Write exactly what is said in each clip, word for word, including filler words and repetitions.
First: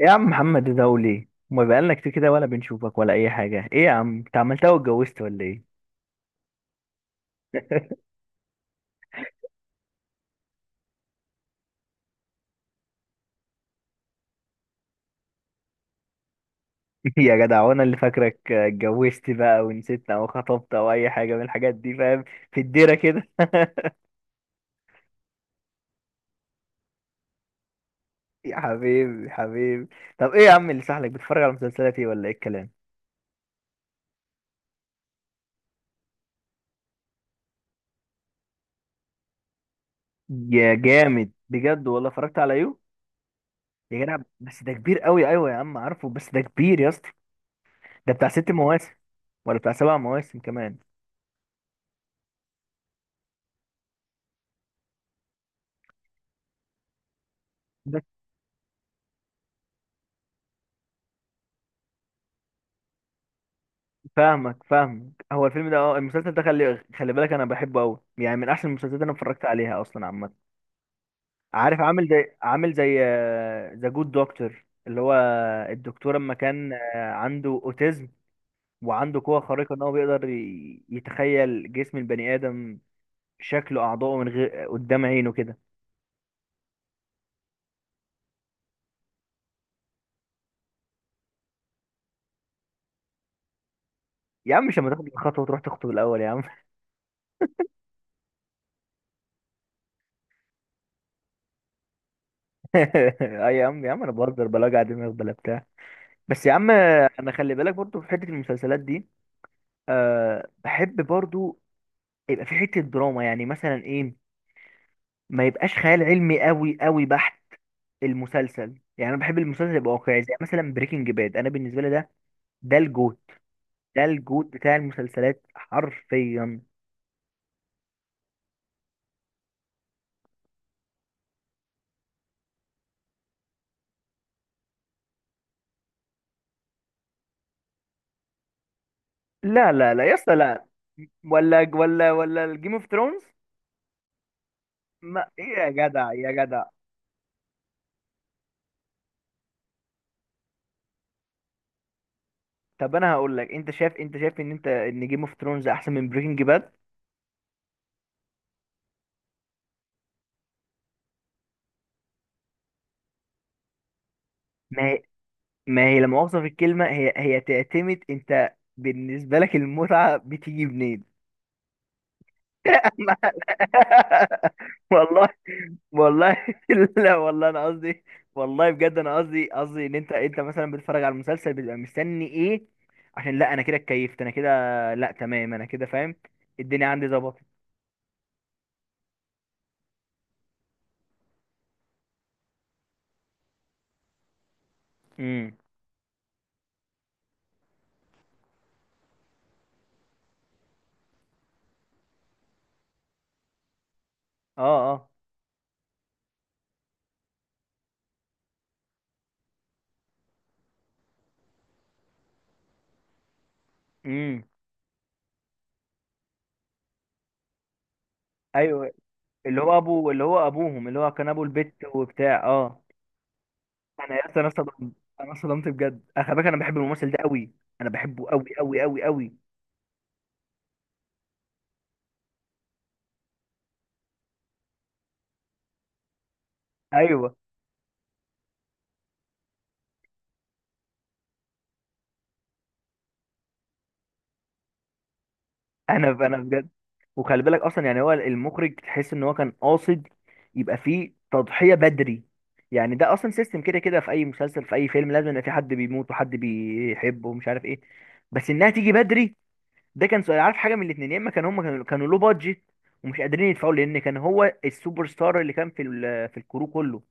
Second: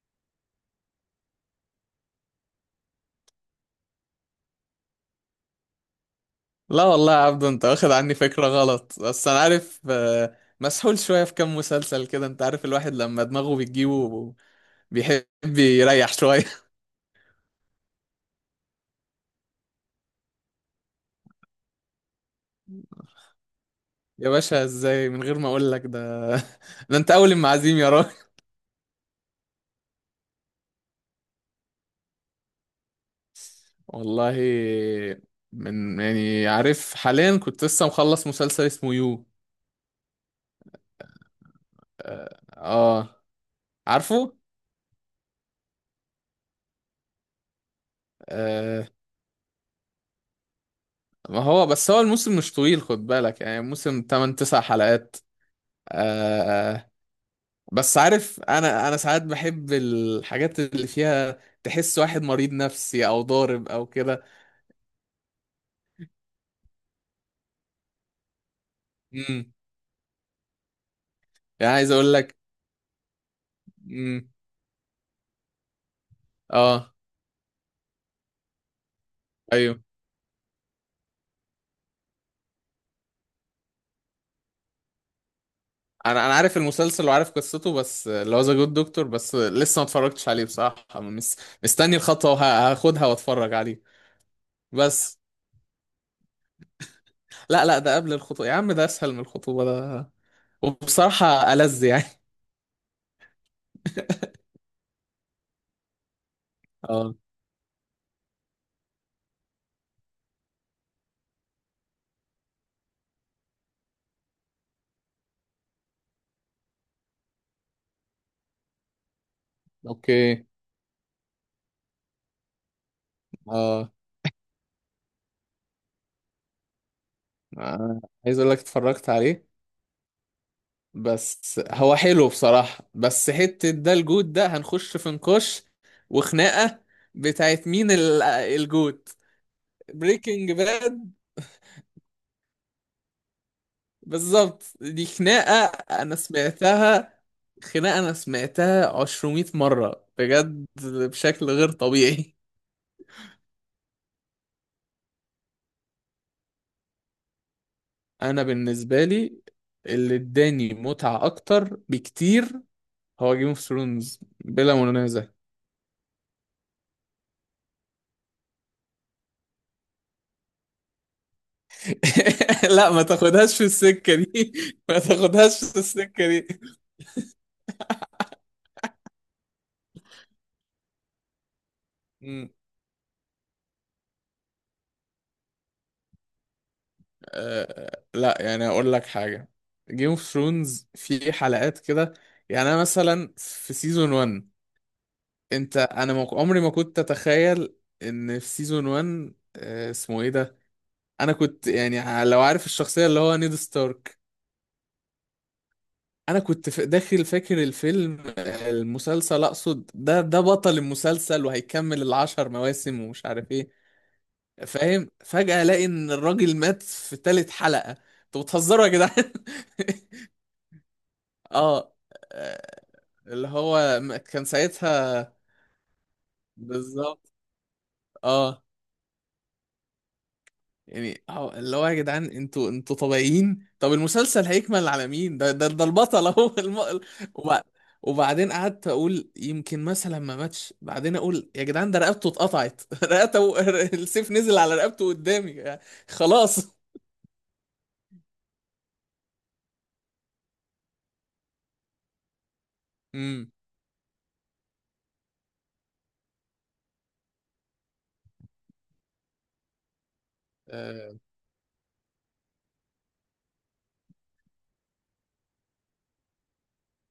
إيه يا عم محمد ده؟ وليه ما بقالنا كتير كده ولا بنشوفك ولا اي حاجه؟ ايه يا عم انت عملتها واتجوزت ولا ايه؟ لا والله يا عبدو، انت واخد عني فكرة غلط. بس انا عارف، آه، مسحول شوية في كام مسلسل كده. انت عارف الواحد لما دماغه بتجيبه بيحب يريح شوية. يا جدع وانا اللي فاكرك اتجوزت بقى ونسيتنا او خطبت او اي حاجه من الحاجات دي، فاهم؟ في الديره كده. يا باشا، ازاي من غير ما اقول لك ده؟ ده انت اول المعازيم يا راجل! يا حبيبي يا حبيبي. طب ايه يا عم اللي سحلك بتتفرج على مسلسلات ايه ولا ايه الكلام؟ والله، من يعني عارف، حاليا كنت لسه مخلص مسلسل اسمه يو. يا جامد بجد والله، اتفرجت على يو. اه، يا جدع عارفه. بس ده كبير قوي، ايوه يا عم عارفه بس ده كبير يا اسطى. ده بتاع ست آه. مواسم ولا بتاع سبع مواسم كمان؟ ما هو بس هو الموسم مش طويل، خد بالك، يعني موسم ثمانية تسعة حلقات. آه، آه، بس عارف، انا انا ساعات بحب الحاجات اللي فيها تحس واحد مريض نفسي او ضارب او كده. فاهمك فاهمك. هو الفيلم ده، اه المسلسل ده، خلي خلي بالك انا بحبه قوي، يعني من احسن المسلسلات اللي انا اتفرجت امم عليها اصلا عامه. يعني عارف عايز عامل اقول زي لك. عامل زي ذا جود امم، دكتور، اللي هو الدكتور اما كان اه، آه، عنده اوتيزم، وعنده قوه خارقه ايوه، ان هو بيقدر ي- يتخيل جسم البني ادم، شكله، اعضائه من غير قدام عينه كده. انا انا عارف المسلسل وعارف قصته. بس اللي هو ذا جود دكتور، بس لسه ما اتفرجتش عليه بصراحه. مس... مستني الخطوه وه- هاخدها واتفرج عليه. يا عم مش لما تاخد بس الخطوه وتروح تخطب الاول يا عم؟ لا، لا، ده قبل الخطوه يا عم. ده اسهل من الخطوبه ده، وبصراحه ألذ يعني. اي يا عم يا عم، انا بهزر، بلا وجع دماغ بلا بتاع. بس يا عم، اه. انا خلي بالك برضو في حته المسلسلات دي، أه بحب برضو يبقى في حتة دراما، يعني مثلا ايه، ما يبقاش خيال علمي قوي قوي بحت. المسلسل يعني انا بحب المسلسل يبقى واقعي، زي اوكي. مثلا بريكنج باد، انا بالنسبة لي ده، ده الجوت اه، ده الجوت بتاع المسلسلات حرفيا. آه، عايز اقول لك اتفرجت عليه. بس هو حلو بصراحة. بس حتة ده الجوت ده هنخش في نقاش وخناقة بتاعت مين ال- الجوت. لا لا لا يا اسطى بريكنج لا، باد. ولا ولا ولا الجيم اوف ثرونز. بالظبط، دي ما ايه خناقة يا جدع أنا يا جدع؟ سمعتها. خناقة أنا سمعتها عشرمية مرة بجد، بشكل غير طبيعي. طب انا هقول لك، انت شايف انت شايف ان انت ان جيم اوف ثرونز احسن من بريكنج باد؟ أنا بالنسبة لي، اللي اداني متعة أكتر بكتير هو جيم اوف ثرونز بلا ما منازع. ما هي لما اوصف الكلمه، هي هي تعتمد، انت بالنسبه لك المتعه بتيجي منين؟ لا، ما تاخدهاش في السكة دي. ما والله. تاخدهاش في السكة والله. دي. لا والله انا قصدي، والله بجد انا قصدي قصدي ان انت، انت مثلا بتتفرج على المسلسل بتبقى مستني مم. ايه؟ عشان لا انا كده اتكيفت انا كده. لا تمام، انا كده فاهم. الدنيا عندي ظبطت. أه، آه، لا، يعني اقول لك حاجه، جيم اوف ثرونز في حلقات كده. يعني انا مثلا في سيزون واحد، امم. انت انا ما- عمري ما كنت اتخيل ان في سيزون واحد، أه اسمه ايه ده، انا كنت يعني ع- لو عارف الشخصيه اللي هو نيد ستارك. اه اه. انا كنت ف- داخل فاكر الفيلم، آه، المسلسل اقصد، ده ده بطل المسلسل وهيكمل العشر مواسم ومش عارف ايه، امم. فاهم؟ فجاه الاقي ان الراجل مات في تالت حلقه. انتوا بتهزروا يا ايوه جدعان! اللي هو ابو، اللي هو ابوهم، اللي هو كان ابو البت اه، وبتاع، آه، اه. اللي هو انا م- يا اسطى كان انا اصطدمت، انا ساعتها اصطدمت بجد، انا خلي بالك انا بحب الممثل ده بالظبط. قوي، انا بحبه قوي اه، قوي قوي قوي. يعني هو- اللي هو يا جدعان، انتوا انتوا طبيعيين؟ طب المسلسل هيكمل على مين؟ ده ده ده البطل اهو! الم... ايوه وبع- وبعدين قعدت اقول يمكن مثلا ما ماتش. بعدين اقول يا جدعان، ده رقبته اتقطعت. رقبته، السيف نزل على رقبته قدامي. انا انا بجد. خلاص. وخلي بالك اصلا، يعني هو المخرج تحس ان هو كان قاصد يبقى فيه تضحيه بدري. يعني ده اصلا امم. سيستم كده كده في اي مسلسل، في اي فيلم، لازم يبقى في حد بيموت وحد بيحبه ومش عارف ايه، بس انها تيجي بدري. ده كان سؤال، عارف، حاجه من الاثنين، يا آه. اما كان هم كانوا كانوا لو بادجت ومش قادرين يدفعوا، لان كان هو السوبر ستار اللي كان في ال- في الكرو كله.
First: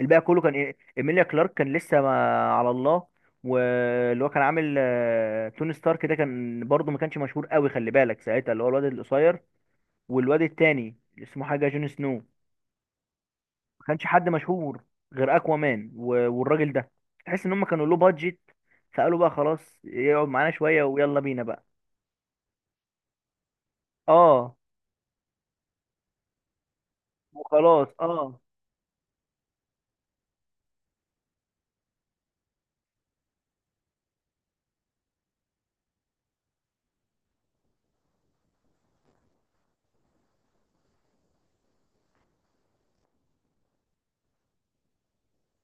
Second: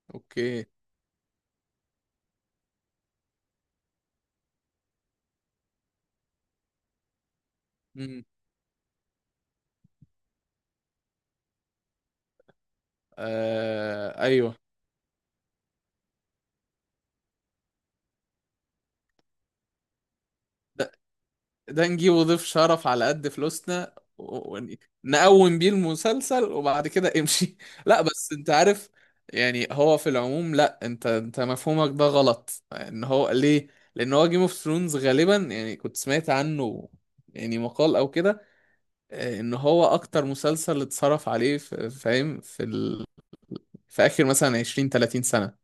الباقي كله كان اوكي. إيه؟ ايميليا كلارك كان لسه ما على الله. واللي هو كان عامل آه، توني ستارك، ده كان برضه ما كانش مشهور قوي، خلي بالك امم. ساعتها، اللي هو الواد القصير. والواد التاني اللي اسمه حاجه، جون سنو، ما كانش آه. حد ايوه. مشهور، غير اكوامان و- والراجل ده. تحس ان هم كانوا له بادجت، فقالوا بقى خلاص يقعد معانا شويه ويلا بينا بقى. ده نجيبه ضيف شرف على قد فلوسنا و- اه ون- نقوم بيه المسلسل وبعد كده امشي. وخلاص، لا بس اه. انت عارف، يعني هو في العموم، لا، انت انت مفهومك ده غلط. ان هو ليه؟ لان هو جيم اوف ثرونز غالبا، يعني كنت سمعت عنه، يعني مقال او كده، آه، ان هو اكتر مسلسل اتصرف عليه في- فاهم في ال... في اخر مثلا عشرين تلاتين سنة.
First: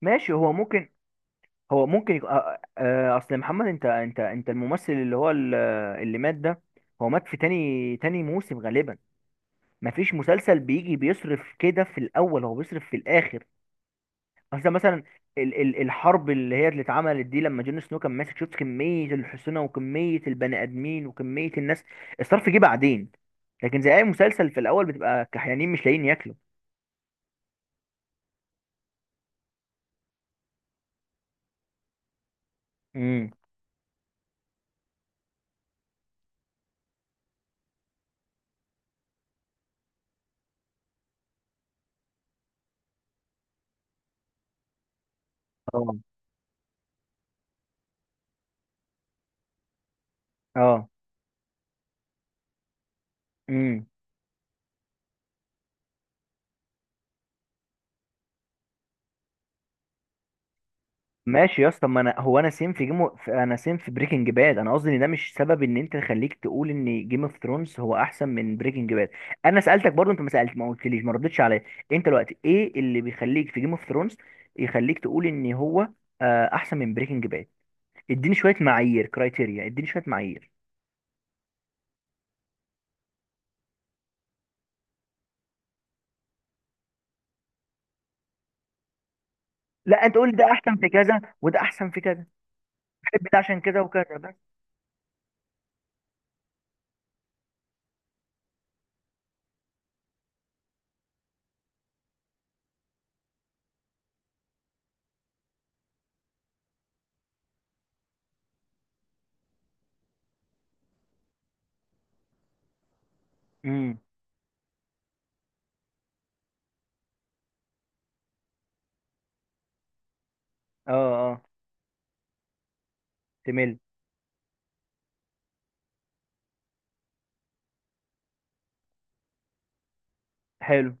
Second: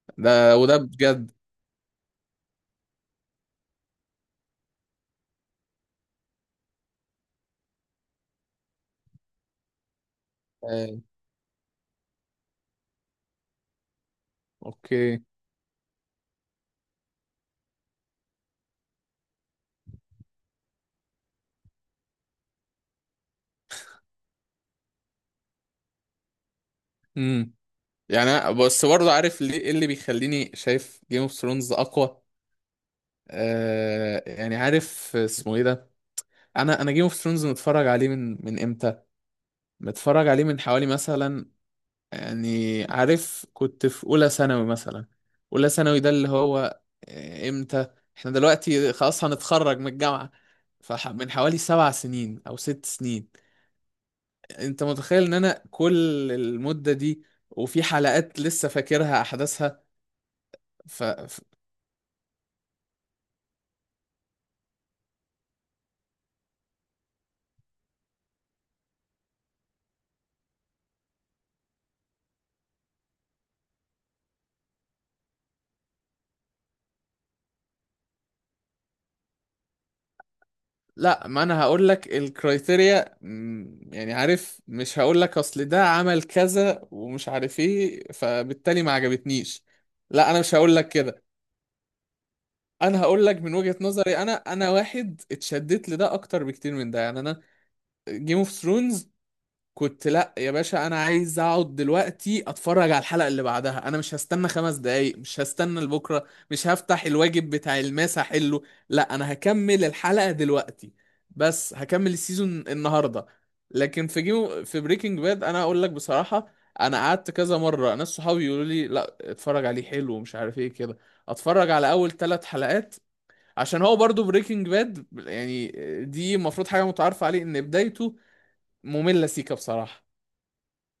ماشي، هو ده وده ممكن، بجد. هو ممكن يكون، آه، آه، اصل محمد، انت انت انت الممثل اللي هو ال- اللي مات ده، هو مات في تاني تاني موسم غالبا. مفيش مسلسل بيجي آه، بيصرف كده في الاول، هو بيصرف في الاخر. اصل مثلا اوكي. ال ال الحرب اللي هي اللي اتعملت دي، لما جون سنو كان ماسك، شفت كمية الحصنة وكمية البني ادمين وكمية الناس، الصرف جه بعدين. لكن زي اي مسلسل في الاول بتبقى كحيانين مش لاقيين ياكلوا. يعني أنا- بس برضه عارف ليه ايه اللي بيخليني شايف جيم اوف ثرونز اقوى؟ امم. آه، يعني عارف اسمه ايه ده، انا انا جيم اوف ثرونز متفرج عليه من من امتى؟ متفرج عليه من حوالي مثلا، يعني عارف، كنت في اولى ثانوي مثلا. اولى اه ثانوي ده اللي هو آه، امتى؟ احنا دلوقتي خلاص هنتخرج من الجامعة، فمن حوالي سبع سنين او ست سنين. اه. انت متخيل ان انا كل المدة دي وفي حلقات لسه فاكرها احداثها؟ ماشي يا اسطى، ما انا هو انا سيم في جيم في، انا سيم في بريكنج باد. انا قصدي ان ده مش سبب ان انت تخليك تقول ان جيم اوف ثرونز هو احسن من بريكنج باد. انا سالتك برضو، انت ما سالت، ما قلتليش، ما ردتش عليا. انت دلوقتي ايه اللي بيخليك في جيم اوف ثرونز يخليك تقول ان هو، آه، احسن من بريكنج باد؟ اديني شويه معايير، كرايتيريا، اديني شويه معايير. لا، ما انا هقول لك الكرايتيريا. مم، يعني عارف، مش هقول لك اصل ده عمل كذا ومش عارف ايه فبالتالي ما عجبتنيش. لا انت لا، قول انا ده مش احسن هقول في لك كذا كده. وده احسن في كذا. انا هقول بحب لك ده من عشان وجهة كده نظري، وكذا انا بس. انا واحد اتشدت لده اكتر بكتير من ده، يعني انا جيم اوف ثرونز كنت، لا يا باشا، انا عايز اقعد دلوقتي اتفرج على الحلقه اللي بعدها. انا مش هستنى خمس دقايق، مش هستنى لبكره، مش هفتح الواجب بتاع الماس احله. لا انا هكمل الحلقه دلوقتي. بس هكمل السيزون النهارده. امم. لكن في جيم في بريكنج باد، انا اقول لك بصراحه، انا قعدت كذا مره ناس صحابي يقولوا لي لا اتفرج عليه حلو ومش عارف ايه اه كده، اه. اتفرج على اول ثلاث حلقات. تمل. عشان هو برضو بريكنج باد يعني، دي المفروض حاجه متعارف عليه ان بدايته ممله سيكا بصراحه. حلو.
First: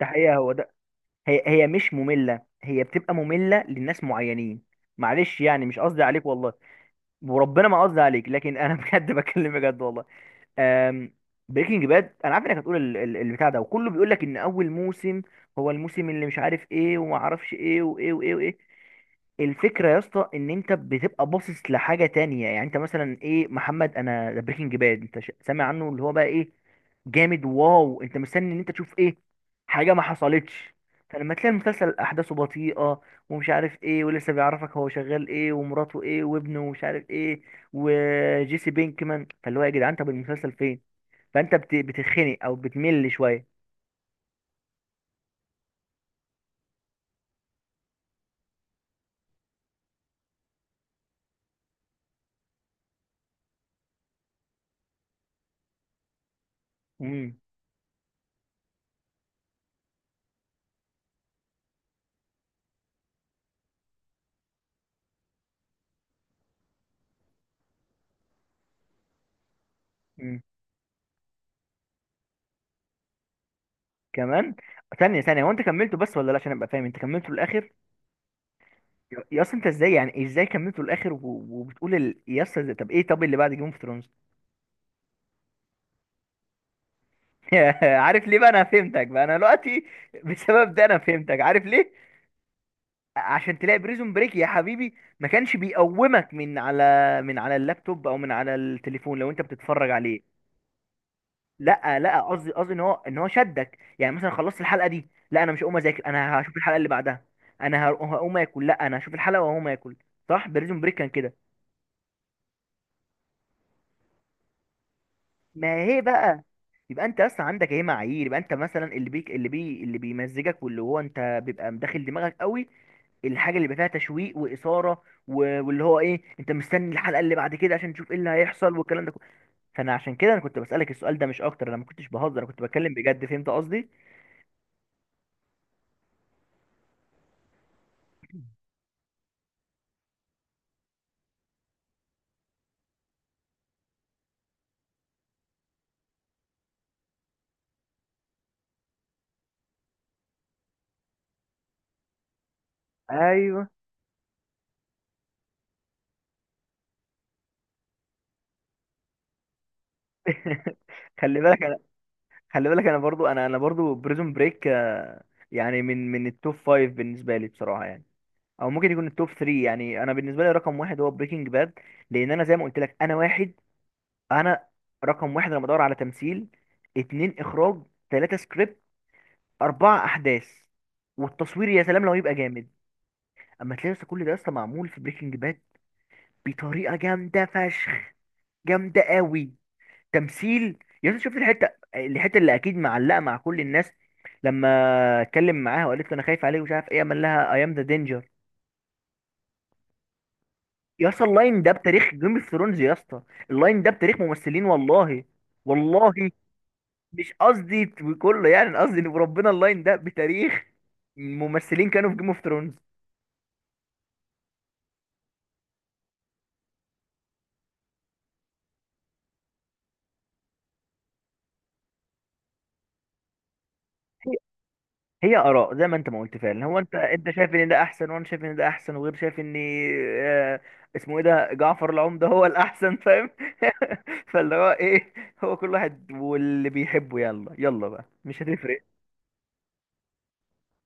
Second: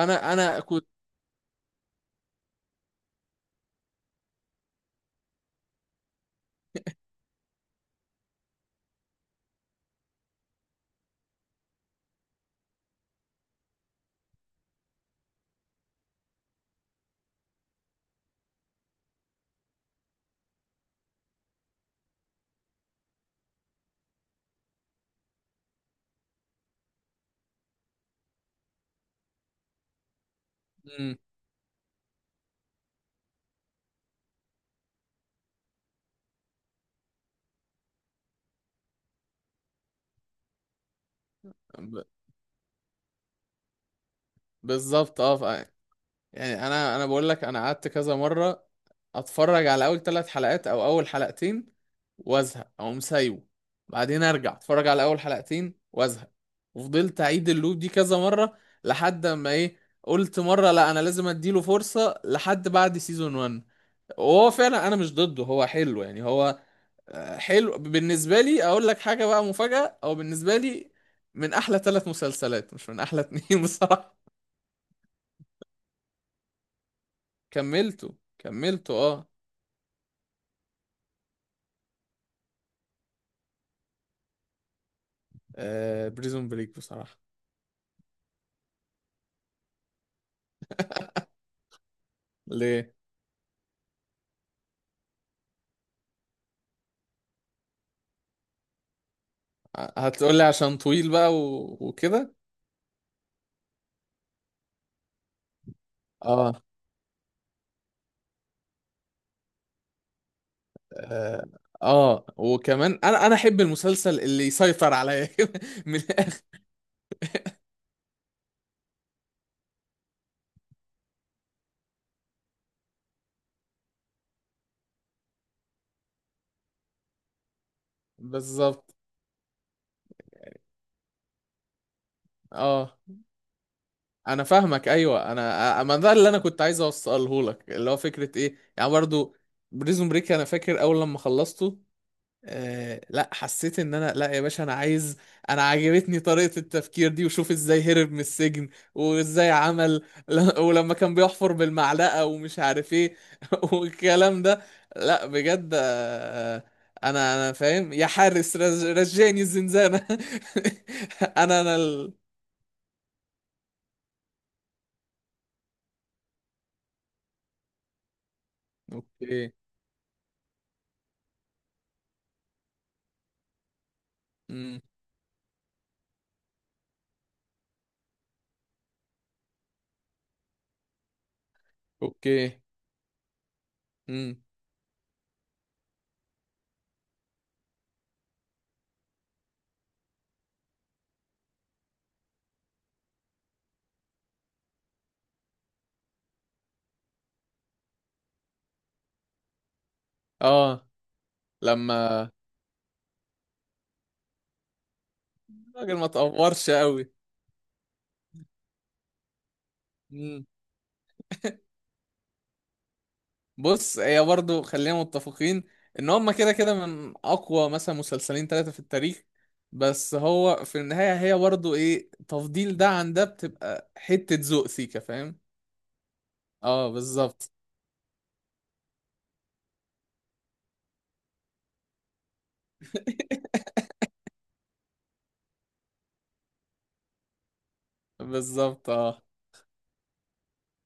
ده حقيقه هو انا ده، كنت. هي هي مش مملة، هي بتبقى مملة للناس معينين. معلش يعني مش قصدي عليك والله، وربنا ما قصدي عليك، لكن انا بجد بكلم بجد والله. بريكنج باد، انا عارف انك هتقول ال- ال- البتاع ده، وكله بيقول لك ان اول موسم هو الموسم اللي مش عارف ايه وما اعرفش ايه وايه وايه وايه. الفكره يا اسطى ان انت بتبقى باصص لحاجه تانية، يعني انت مثلا ايه محمد، انا ده بريكنج باد، انت ش- سامع عنه اللي هو بقى ايه، جامد، واو، انت مستني ان انت تشوف ايه. حاجه ما حصلتش. مم. فلما تلاقي المسلسل احداثه بطيئه ومش عارف ايه، ولسه بيعرفك هو شغال ايه ومراته ايه وابنه ومش عارف ايه وجيسي بينكمان، فاللي هو يا جدعان طب المسلسل فين؟ فانت بت... ب- بتتخنق او بتمل شويه. بالظبط. اه. ف- يعني انا انا بقول لك، انا قعدت كذا مره اتفرج على اول ثلاث حلقات او اول حلقتين وازهق او مسايبه. بعدين ارجع اتفرج على اول حلقتين وازهق. وفضلت امم. اعيد اللوب دي كذا مره لحد ما ايه، قلت مره لا انا لازم اديله فرصه لحد بعد سيزون واحد. وهو فعلا انا مش ضده، هو حلو يعني. هو آه، حلو بالنسبة لي. أقول لك حاجة بقى مفاجأة، أو امم. بالنسبة لي من أحلى ثلاث مسلسلات، مش من أحلى اتنين. بصراحة. كمان؟ ثانيه ثانيه، هو انت كملته بس ولا لا، عشان ابقى فاهم، انت كملته للاخر؟ كملته كملته يا أه. يا اصلا انت ازاي، يعني ازاي كملته للاخر و... وبتقول ال... يا اسطى ده- طب ايه، طب اللي بعد جيم اوف ثرونز؟ آه، بريزون بريك بصراحة. عارف ليه بقى، انا فهمتك بقى انا دلوقتي، بسبب ده انا فهمتك، عارف ليه؟ ليه؟ عشان تلاقي بريزون بريك يا حبيبي ما كانش بيقومك من على، من على اللابتوب او من على التليفون، لو انت بتتفرج ه- عليه. هتقولي عشان طويل بقى و... لا لا، وكده. قصدي، قصدي ان هو، ان هو شدك، يعني مثلا خلصت الحلقه دي، لا انا مش هقوم اذاكر، انا هشوف أه. الحلقه اللي بعدها، انا هر- هقوم اكل، لا انا هشوف الحلقه وهقوم اكل. صح، بريزون بريك كان كده. آه. آه، وكمان أنا أنا أحب المسلسل اللي يسيطر عليا كده، ما من هي بقى الآخر. يبقى انت اصلا عندك ايه معايير، يبقى انت مثلا، اللي بيك اللي بي اللي بيمزجك واللي هو انت بيبقى مداخل دماغك قوي، الحاجه اللي بيبقى فيها تشويق واثاره، و- واللي هو ايه انت مستني الحلقه اللي بعد كده عشان تشوف ايه اللي هيحصل بالظبط. والكلام ده كله. فانا عشان كده انا كنت بسالك السؤال ده مش اكتر، انا ما كنتش بهزر، انا كنت أه، بتكلم بجد، فهمت قصدي؟ انا فاهمك. ايوه، انا أ- ما ده اللي انا كنت عايز اوصله لك، اللي هو فكره ايه يعني. برضو بريزون بريك انا فاكر اول لما خلصته، آه، لا، حسيت ان انا، لا يا باشا، انا عايز، انا عجبتني طريقه التفكير دي وشوف ازاي هرب من السجن وازاي عمل ل- ولما كان بيحفر بالمعلقه ومش عارف ايه، ايوه. والكلام ده. لا بجد، آه، انا انا فاهم يا حارس، رج- رجعني الزنزانه. خلي انا بالك انا، انا ال... خلي بالك انا برضو، انا انا برضو، بريزون بريك يعني من من التوب فايف بالنسبه لي بصراحه، يعني او ممكن يكون التوب تلاته. اوكي. يعني انا بالنسبه لي رقم واحد هو بريكنج باد، لان انا زي ما قلت لك، انا واحد، انا امم. رقم واحد لما بدور على تمثيل، اتنين اخراج، تلاته سكريبت، اربعه احداث، والتصوير يا سلام لو يبقى اوكي. جامد. اما تلاقي لسه كل ده امم. لسه معمول في بريكنج باد بطريقه جامده فشخ، جامده قوي. تمثيل يا أخي، شفت الحته، الحته اللي اكيد معلقه مع كل الناس، لما اتكلم معاها وقالت له انا خايف عليه ومش عارف ايه، قال لها اي ام ذا دينجر. اه. يا اسطى اللاين ده بتاريخ لما جيم اوف ثرونز يا اسطى، اللاين ده بتاريخ ممثلين، والله. الراجل ما والله. تقورش قوي. مش قصدي كله، يعني أنا قصدي ان ربنا اللاين ده امم. بتاريخ ممثلين كانوا في جيم اوف ثرونز. بص، هي برضو خلينا متفقين ان هما كده كده من اقوى مثلا مسلسلين ثلاثة في التاريخ. بس هو في النهاية، هي برضو ايه، تفضيل ده عن ده بتبقى حتة ذوق سيكا، هي فاهم؟ اراء زي ما انت ما قلت فعلا، هو اه، انت انت بالظبط. شايف ان ده احسن، وانا شايف ان ده احسن، وغير شايف ان، آه، اسمه ايه ده، جعفر العمدة، هو الاحسن، فاهم؟ فاللي هو ايه، هو كل واحد واللي بيحبه، يلا يلا بقى مش بالظبط هتفرق. اه.